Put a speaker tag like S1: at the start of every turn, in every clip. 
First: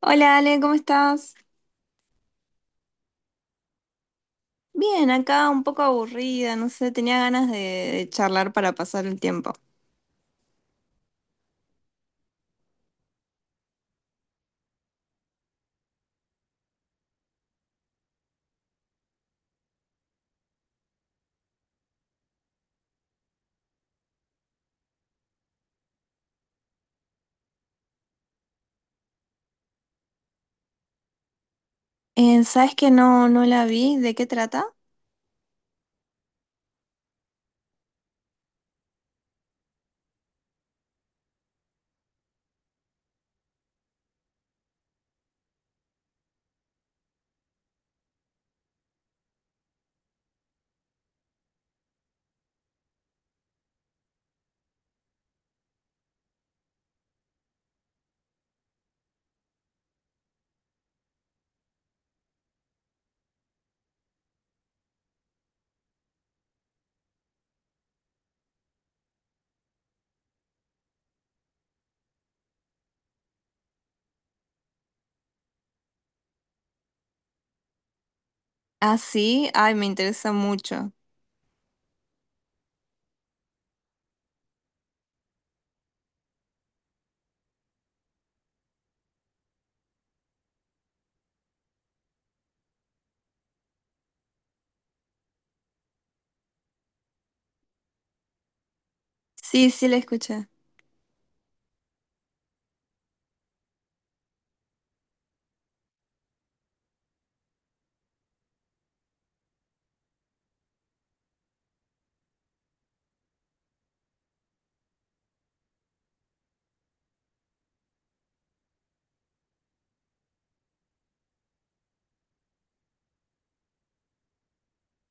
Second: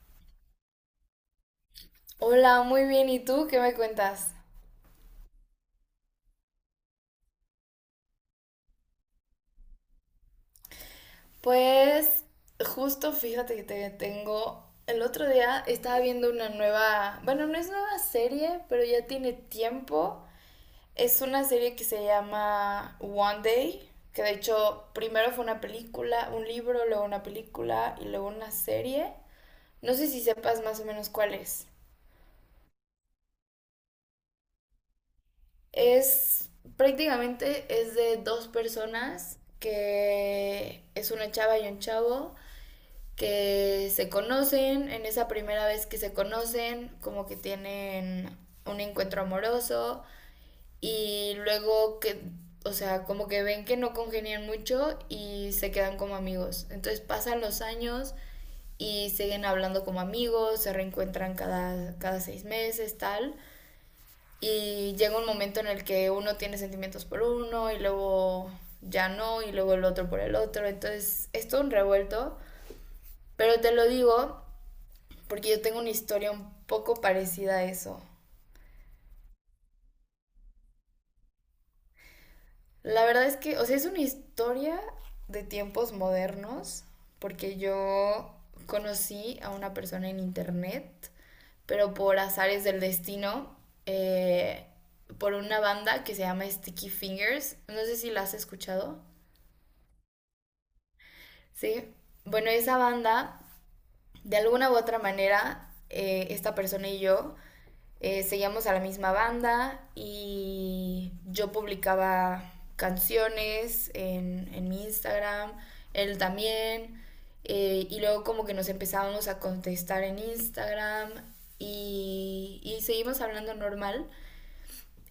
S1: Hola Ale, ¿cómo estás?
S2: Hola, muy bien. ¿Y tú qué me cuentas?
S1: Bien, acá un poco aburrida, no sé, tenía ganas de charlar para pasar el tiempo.
S2: Pues justo fíjate que te tengo... El otro día estaba viendo una nueva, bueno, no es nueva serie, pero ya tiene tiempo. Es una serie que se llama One Day, que de hecho primero fue una película, un libro, luego una película y luego una serie. No sé si sepas más o menos cuál es.
S1: ¿Sabes que no la vi? ¿De qué trata?
S2: Es prácticamente es de dos personas que es una chava y un chavo que se conocen, en esa primera vez que se conocen, como que tienen un encuentro amoroso y luego que, o sea, como que ven que no congenian mucho y se quedan como amigos. Entonces pasan los años y siguen hablando como amigos, se reencuentran cada seis meses, tal. Y llega un momento en el que uno tiene sentimientos por uno y luego ya no, y luego el otro por el otro. Entonces es todo un revuelto. Pero te lo digo porque yo tengo una historia un poco parecida a eso.
S1: Ah, sí, ay, me interesa mucho.
S2: La verdad es que, o sea, es una historia de tiempos modernos, porque yo conocí a una persona en internet, pero por azares del destino, eh, por una banda que se llama Sticky Fingers. No sé si la has escuchado.
S1: Sí, sí, la escuché.
S2: Sí. Bueno, esa banda, de alguna u otra manera, esta persona y yo seguíamos a la misma banda y yo publicaba canciones en mi Instagram, él también, y luego como que nos empezábamos a contestar en Instagram y seguimos hablando normal.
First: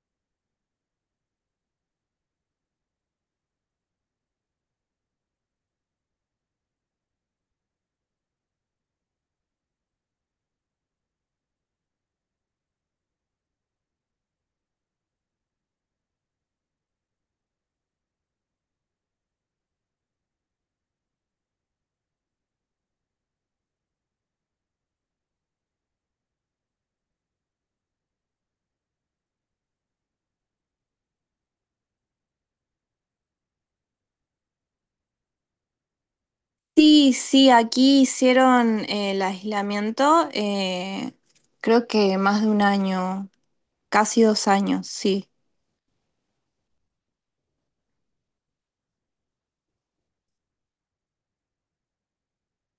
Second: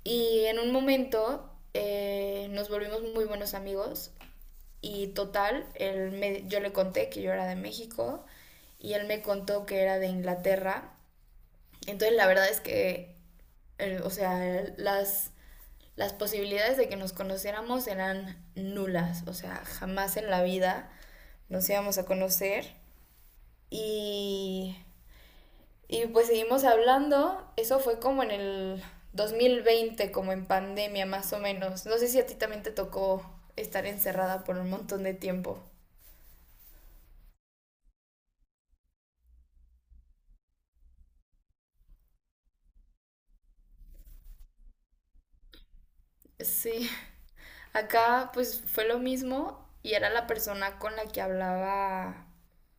S2: Y en un momento nos volvimos muy buenos amigos y total, yo le conté que yo era de México y él me contó que era de Inglaterra. Entonces la verdad es que o sea, las posibilidades de que nos conociéramos eran nulas, o sea, jamás en la vida nos íbamos a conocer. Y, y pues seguimos hablando, eso fue como en el 2020, como en pandemia más o menos. No sé si a ti también te tocó estar encerrada por un montón de tiempo.
S1: Sí, sí, aquí hicieron el aislamiento, creo que más de un año, casi dos años, sí.
S2: Sí, acá pues fue lo mismo y era la persona con la que hablaba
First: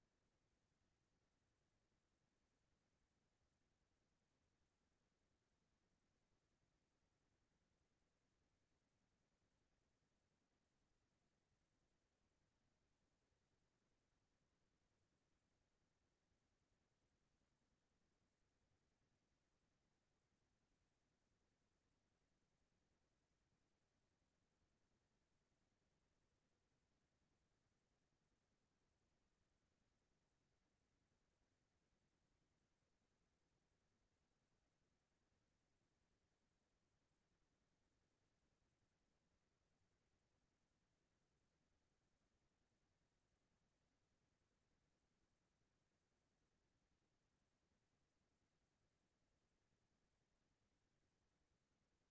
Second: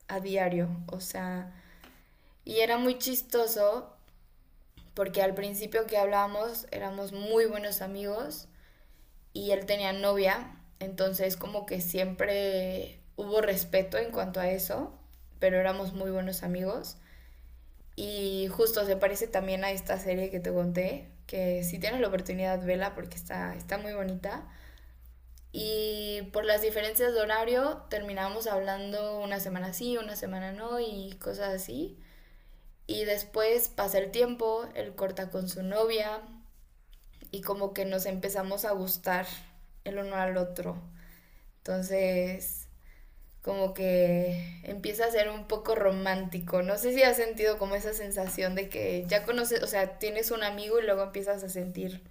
S2: a diario, o sea. Y era muy chistoso porque al principio que hablábamos éramos muy buenos amigos y él tenía novia, entonces como que siempre hubo respeto en cuanto a eso, pero éramos muy buenos amigos. Y justo se parece también a esta serie que te conté, que si tienes la oportunidad, vela porque está muy bonita. Y por las diferencias de horario terminábamos hablando una semana sí, una semana no y cosas así. Y después pasa el tiempo, él corta con su novia y como que nos empezamos a gustar el uno al otro. Entonces, como que empieza a ser un poco romántico. No sé si has sentido como esa sensación de que ya conoces, o sea, tienes un amigo y luego empiezas a sentir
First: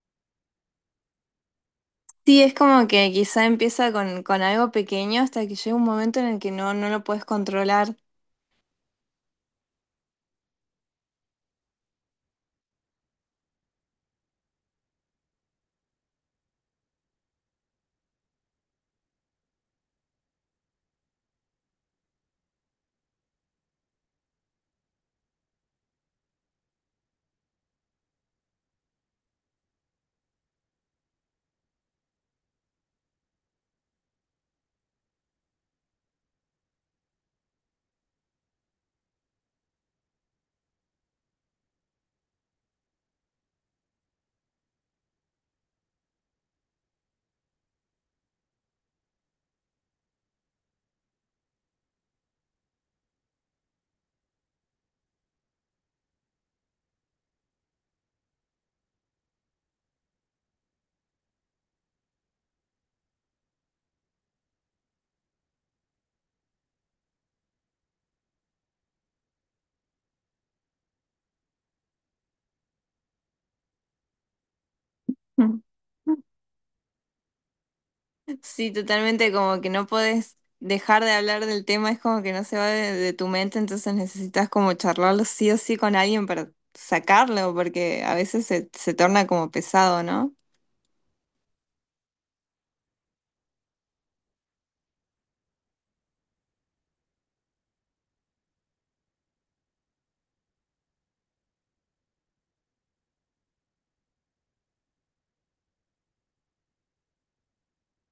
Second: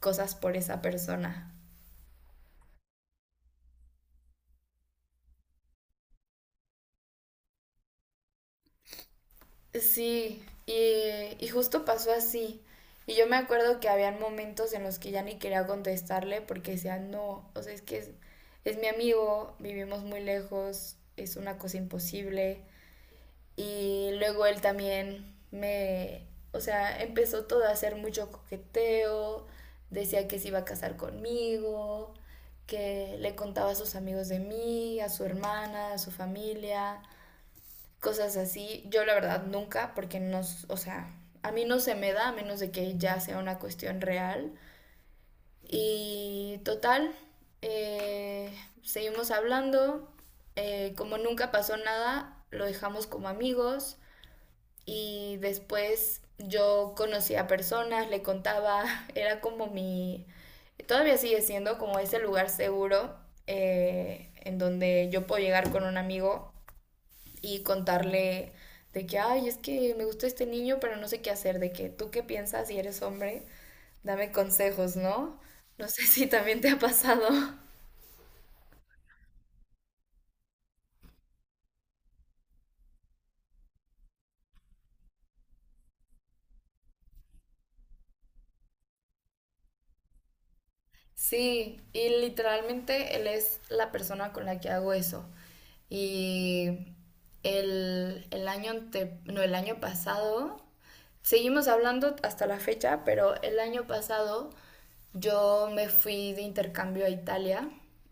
S2: cosas por esa persona.
S1: Sí, es como que quizá empieza con algo pequeño hasta que llega un momento en el que no lo puedes controlar.
S2: Sí, y justo pasó así. Y yo me acuerdo que habían momentos en los que ya ni quería contestarle porque decía, no, o sea, es que es mi amigo, vivimos muy lejos, es una cosa imposible. Y luego él también o sea, empezó todo a hacer mucho coqueteo, decía que se iba a casar conmigo, que le contaba a sus amigos de mí, a su hermana, a su familia cosas así. Yo la verdad nunca, porque no, o sea, a mí no se me da a menos de que ya sea una cuestión real. Y total, eh, seguimos hablando. Como nunca pasó nada, lo dejamos como amigos. Y después yo conocía personas, le contaba, era como mi... Todavía sigue siendo como ese lugar seguro en donde yo puedo llegar con un amigo y contarle de que, ay, es que me gusta este niño, pero no sé qué hacer, de que tú qué piensas si eres hombre, dame consejos, ¿no? No sé si también te ha pasado.
S1: Sí, totalmente, como que no podés dejar de hablar del tema, es como que no se va de tu mente, entonces necesitas como charlarlo sí o sí con alguien para sacarlo, porque a veces se torna como pesado, ¿no?
S2: Sí, y literalmente él es la persona con la que hago eso. Y el no, el año pasado, seguimos hablando hasta la fecha, pero el año pasado yo me fui de intercambio a Italia,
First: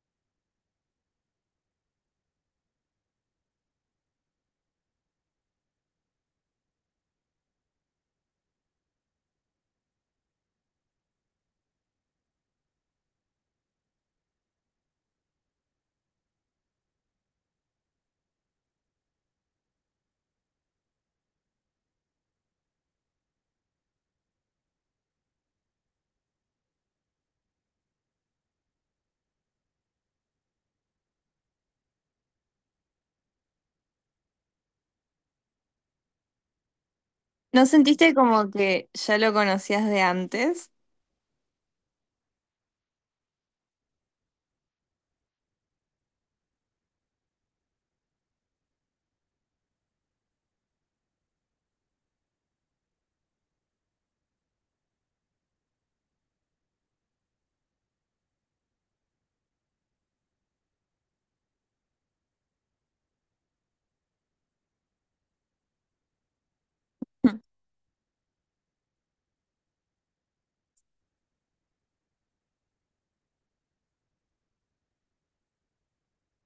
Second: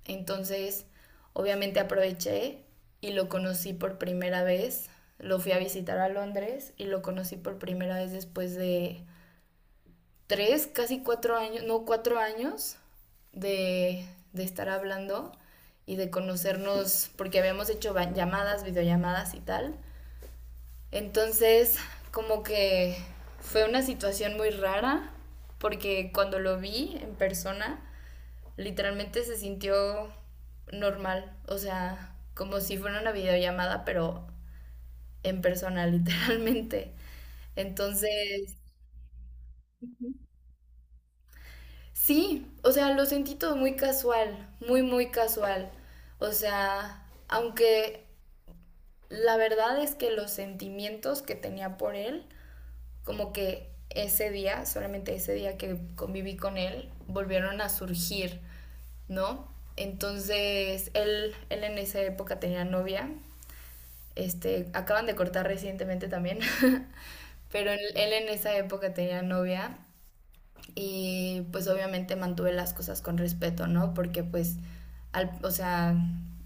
S2: entonces obviamente aproveché y lo conocí por primera vez. Lo fui a visitar a Londres y lo conocí por primera vez después de tres, casi cuatro años, no, cuatro años de, de estar hablando y de conocernos, porque habíamos hecho llamadas, videollamadas y tal. Entonces, como que fue una situación muy rara, porque cuando lo vi en persona, literalmente se sintió normal, o sea, como si fuera una videollamada, pero en persona, literalmente.
S1: ¿No sentiste como
S2: Entonces,
S1: que ya lo conocías de antes?
S2: sí, o sea, lo sentí todo muy casual, muy, muy casual. O sea, aunque la verdad es que los sentimientos que tenía por él, como que ese día, solamente ese día que conviví con él, volvieron a surgir, ¿no? Entonces, él en esa época tenía novia, este, acaban de cortar recientemente también, pero él en esa época tenía novia y pues obviamente mantuve las cosas con respeto, ¿no? Porque pues, al, o sea,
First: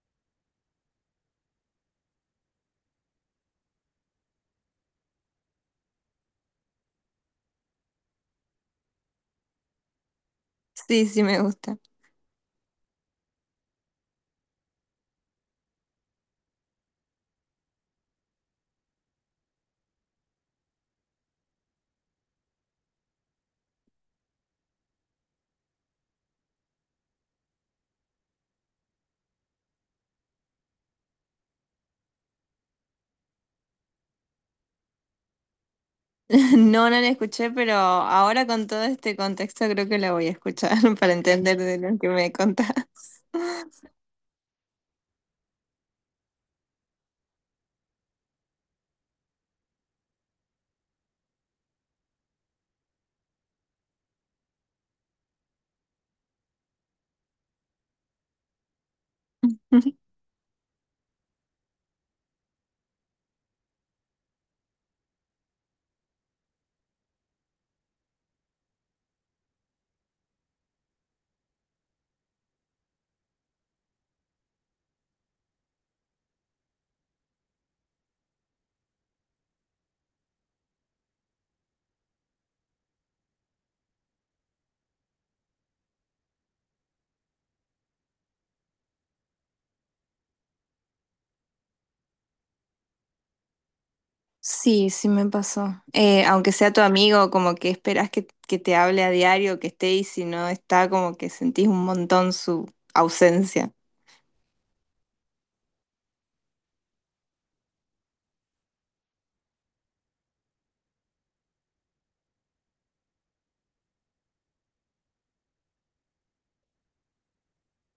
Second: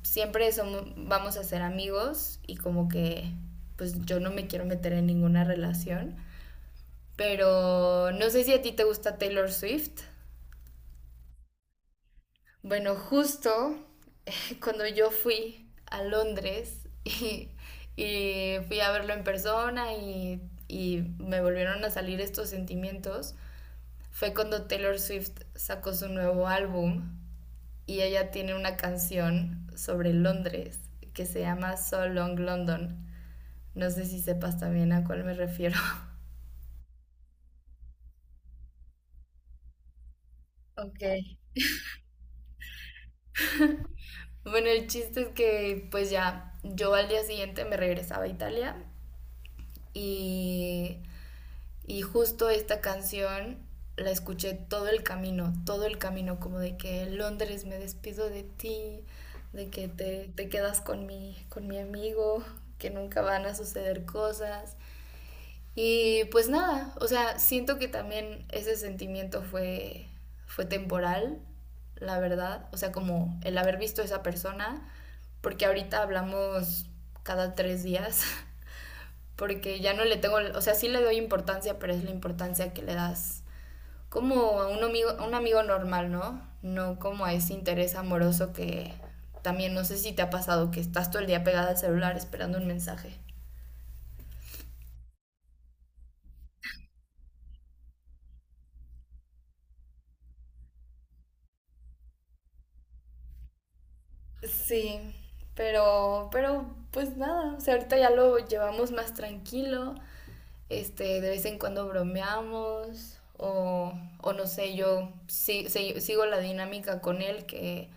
S2: siempre somos, vamos a ser amigos y como que pues yo no me quiero meter en ninguna relación. Pero no sé si a ti te gusta Taylor Swift.
S1: Sí, sí me gusta.
S2: Bueno, justo cuando yo fui a Londres y fui a verlo en persona y me volvieron a salir estos sentimientos, fue cuando Taylor Swift sacó su nuevo álbum y ella tiene una canción sobre Londres que se llama So Long London. No sé si sepas también a cuál me refiero.
S1: No, no la escuché, pero ahora con todo este contexto creo que la voy a escuchar
S2: Ok.
S1: para entender de lo que me contás.
S2: Bueno, el chiste es que pues ya yo al día siguiente me regresaba a Italia y, y justo esta canción la escuché todo el camino, como de que Londres me despido de ti, de que te quedas con con mi amigo, que nunca van a suceder cosas. Y pues nada, o sea, siento que también ese sentimiento fue temporal, la verdad. O sea, como el haber visto a esa persona, porque ahorita hablamos cada tres días, porque ya no le tengo, o sea, sí le doy importancia, pero es la importancia que le das como a un amigo normal, ¿no? No como a ese interés amoroso que también no sé si te ha pasado que estás todo el día pegada al celular esperando un mensaje.
S1: Sí, sí me pasó. Aunque sea tu amigo, como que esperas que te hable a diario, que esté y si no está, como que sentís un montón su ausencia.
S2: Sí, pero pues nada, o sea, ahorita ya lo llevamos más tranquilo, este, de vez en cuando bromeamos o no sé, yo sí, sigo la dinámica con él que,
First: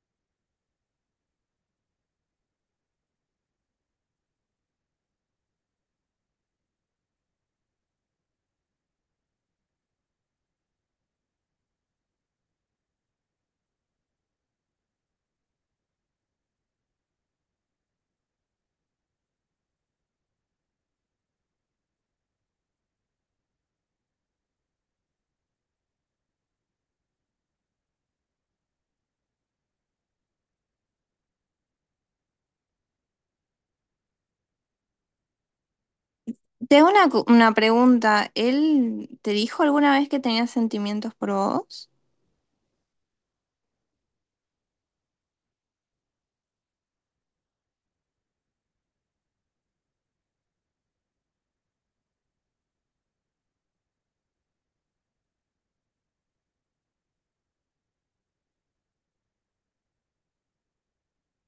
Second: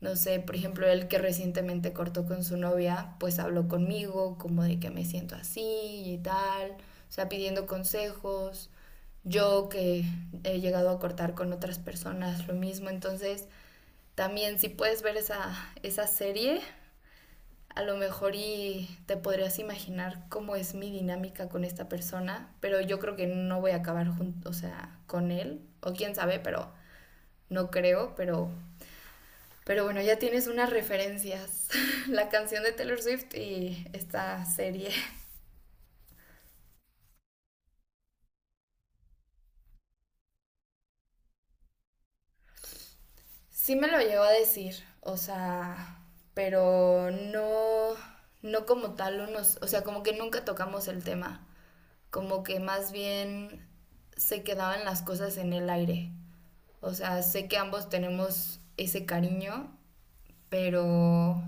S2: no sé, por ejemplo, él que recientemente cortó con su novia, pues habló conmigo como de que me siento así y tal, o sea, pidiendo consejos. Yo que he llegado a cortar con otras personas, lo mismo. Entonces, también si puedes ver esa serie, a lo mejor y te podrías imaginar cómo es mi dinámica con esta persona, pero yo creo que no voy a acabar junto, o sea, con él, o quién sabe, pero no creo, pero bueno, ya tienes unas referencias, la canción de Taylor Swift y esta serie.
S1: Te hago una, una pregunta. ¿Él te dijo alguna vez que tenía sentimientos por vos?
S2: Sí me lo llegó a decir, o sea, pero no como tal unos, o sea, como que nunca tocamos el tema, como que más bien se quedaban las cosas en el aire. O sea, sé que ambos tenemos ese cariño, pero,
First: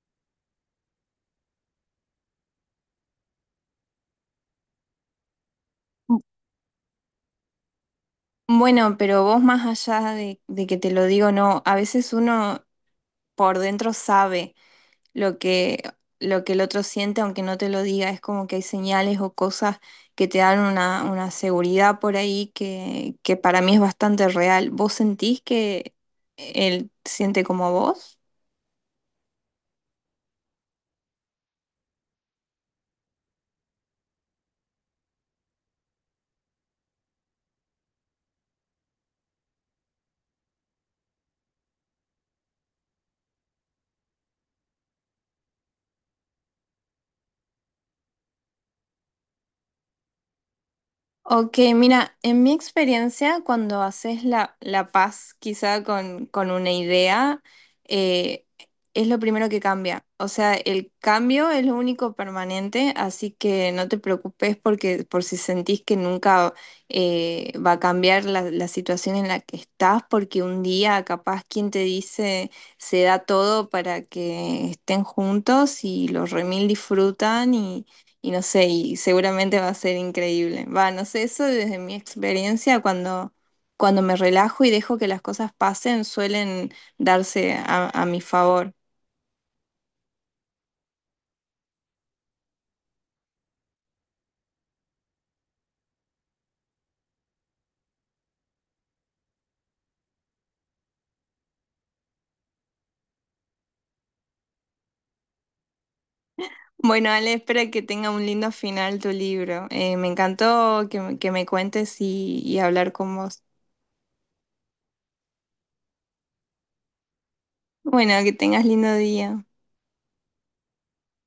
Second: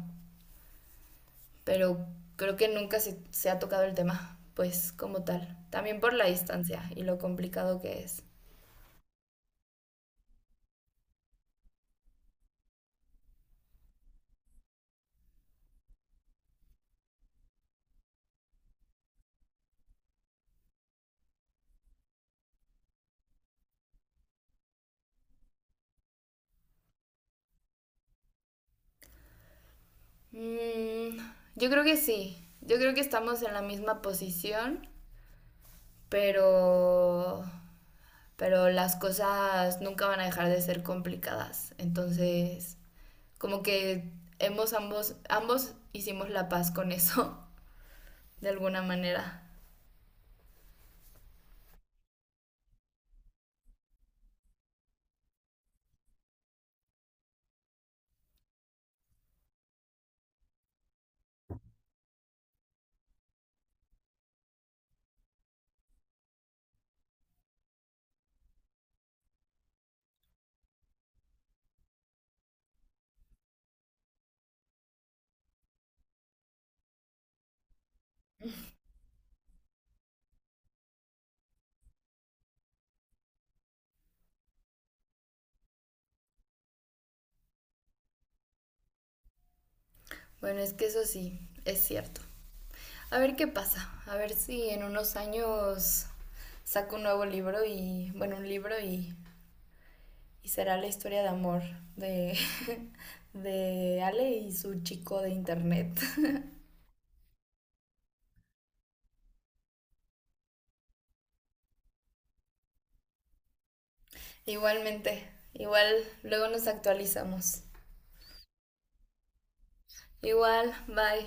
S2: pero creo que nunca se ha tocado el tema, pues como tal. También por
S1: Bu-
S2: la distancia y lo complicado que es.
S1: Bueno, pero vos más allá de que te lo digo, no, a veces uno por dentro sabe. Lo lo que el otro siente, aunque no te lo diga, es como que hay señales o cosas que te dan una seguridad por ahí que para mí es bastante real. ¿Vos sentís que él siente como vos?
S2: Mm, yo creo que sí. Yo creo que estamos en la misma posición, pero, pero las cosas nunca van a dejar de ser complicadas. Entonces, como que ambos hicimos la paz con eso, de alguna manera.
S1: Ok, mira, en mi experiencia, cuando haces la paz quizá con una idea, eh, es lo primero que cambia. O sea, el cambio es lo único permanente, así que no te preocupes porque por si sentís que nunca va a cambiar la situación en la que estás, porque un día capaz quien te dice se da todo para que estén juntos y los remil disfrutan y no sé, y seguramente va a ser increíble. Va, no sé, eso desde mi experiencia, cuando, cuando me relajo y dejo que las cosas pasen, suelen darse a mi favor.
S2: Bueno, es que eso sí, es cierto. A ver qué pasa, a ver si en unos años saco un nuevo libro y, bueno, y será la historia de amor de, de Ale y su chico de internet.
S1: Bueno, Ale, espero que tenga un lindo final tu libro. Me encantó que me cuentes y hablar con vos.
S2: Igualmente, igual luego nos actualizamos.
S1: Bueno, que tengas lindo día.
S2: Igual, bye.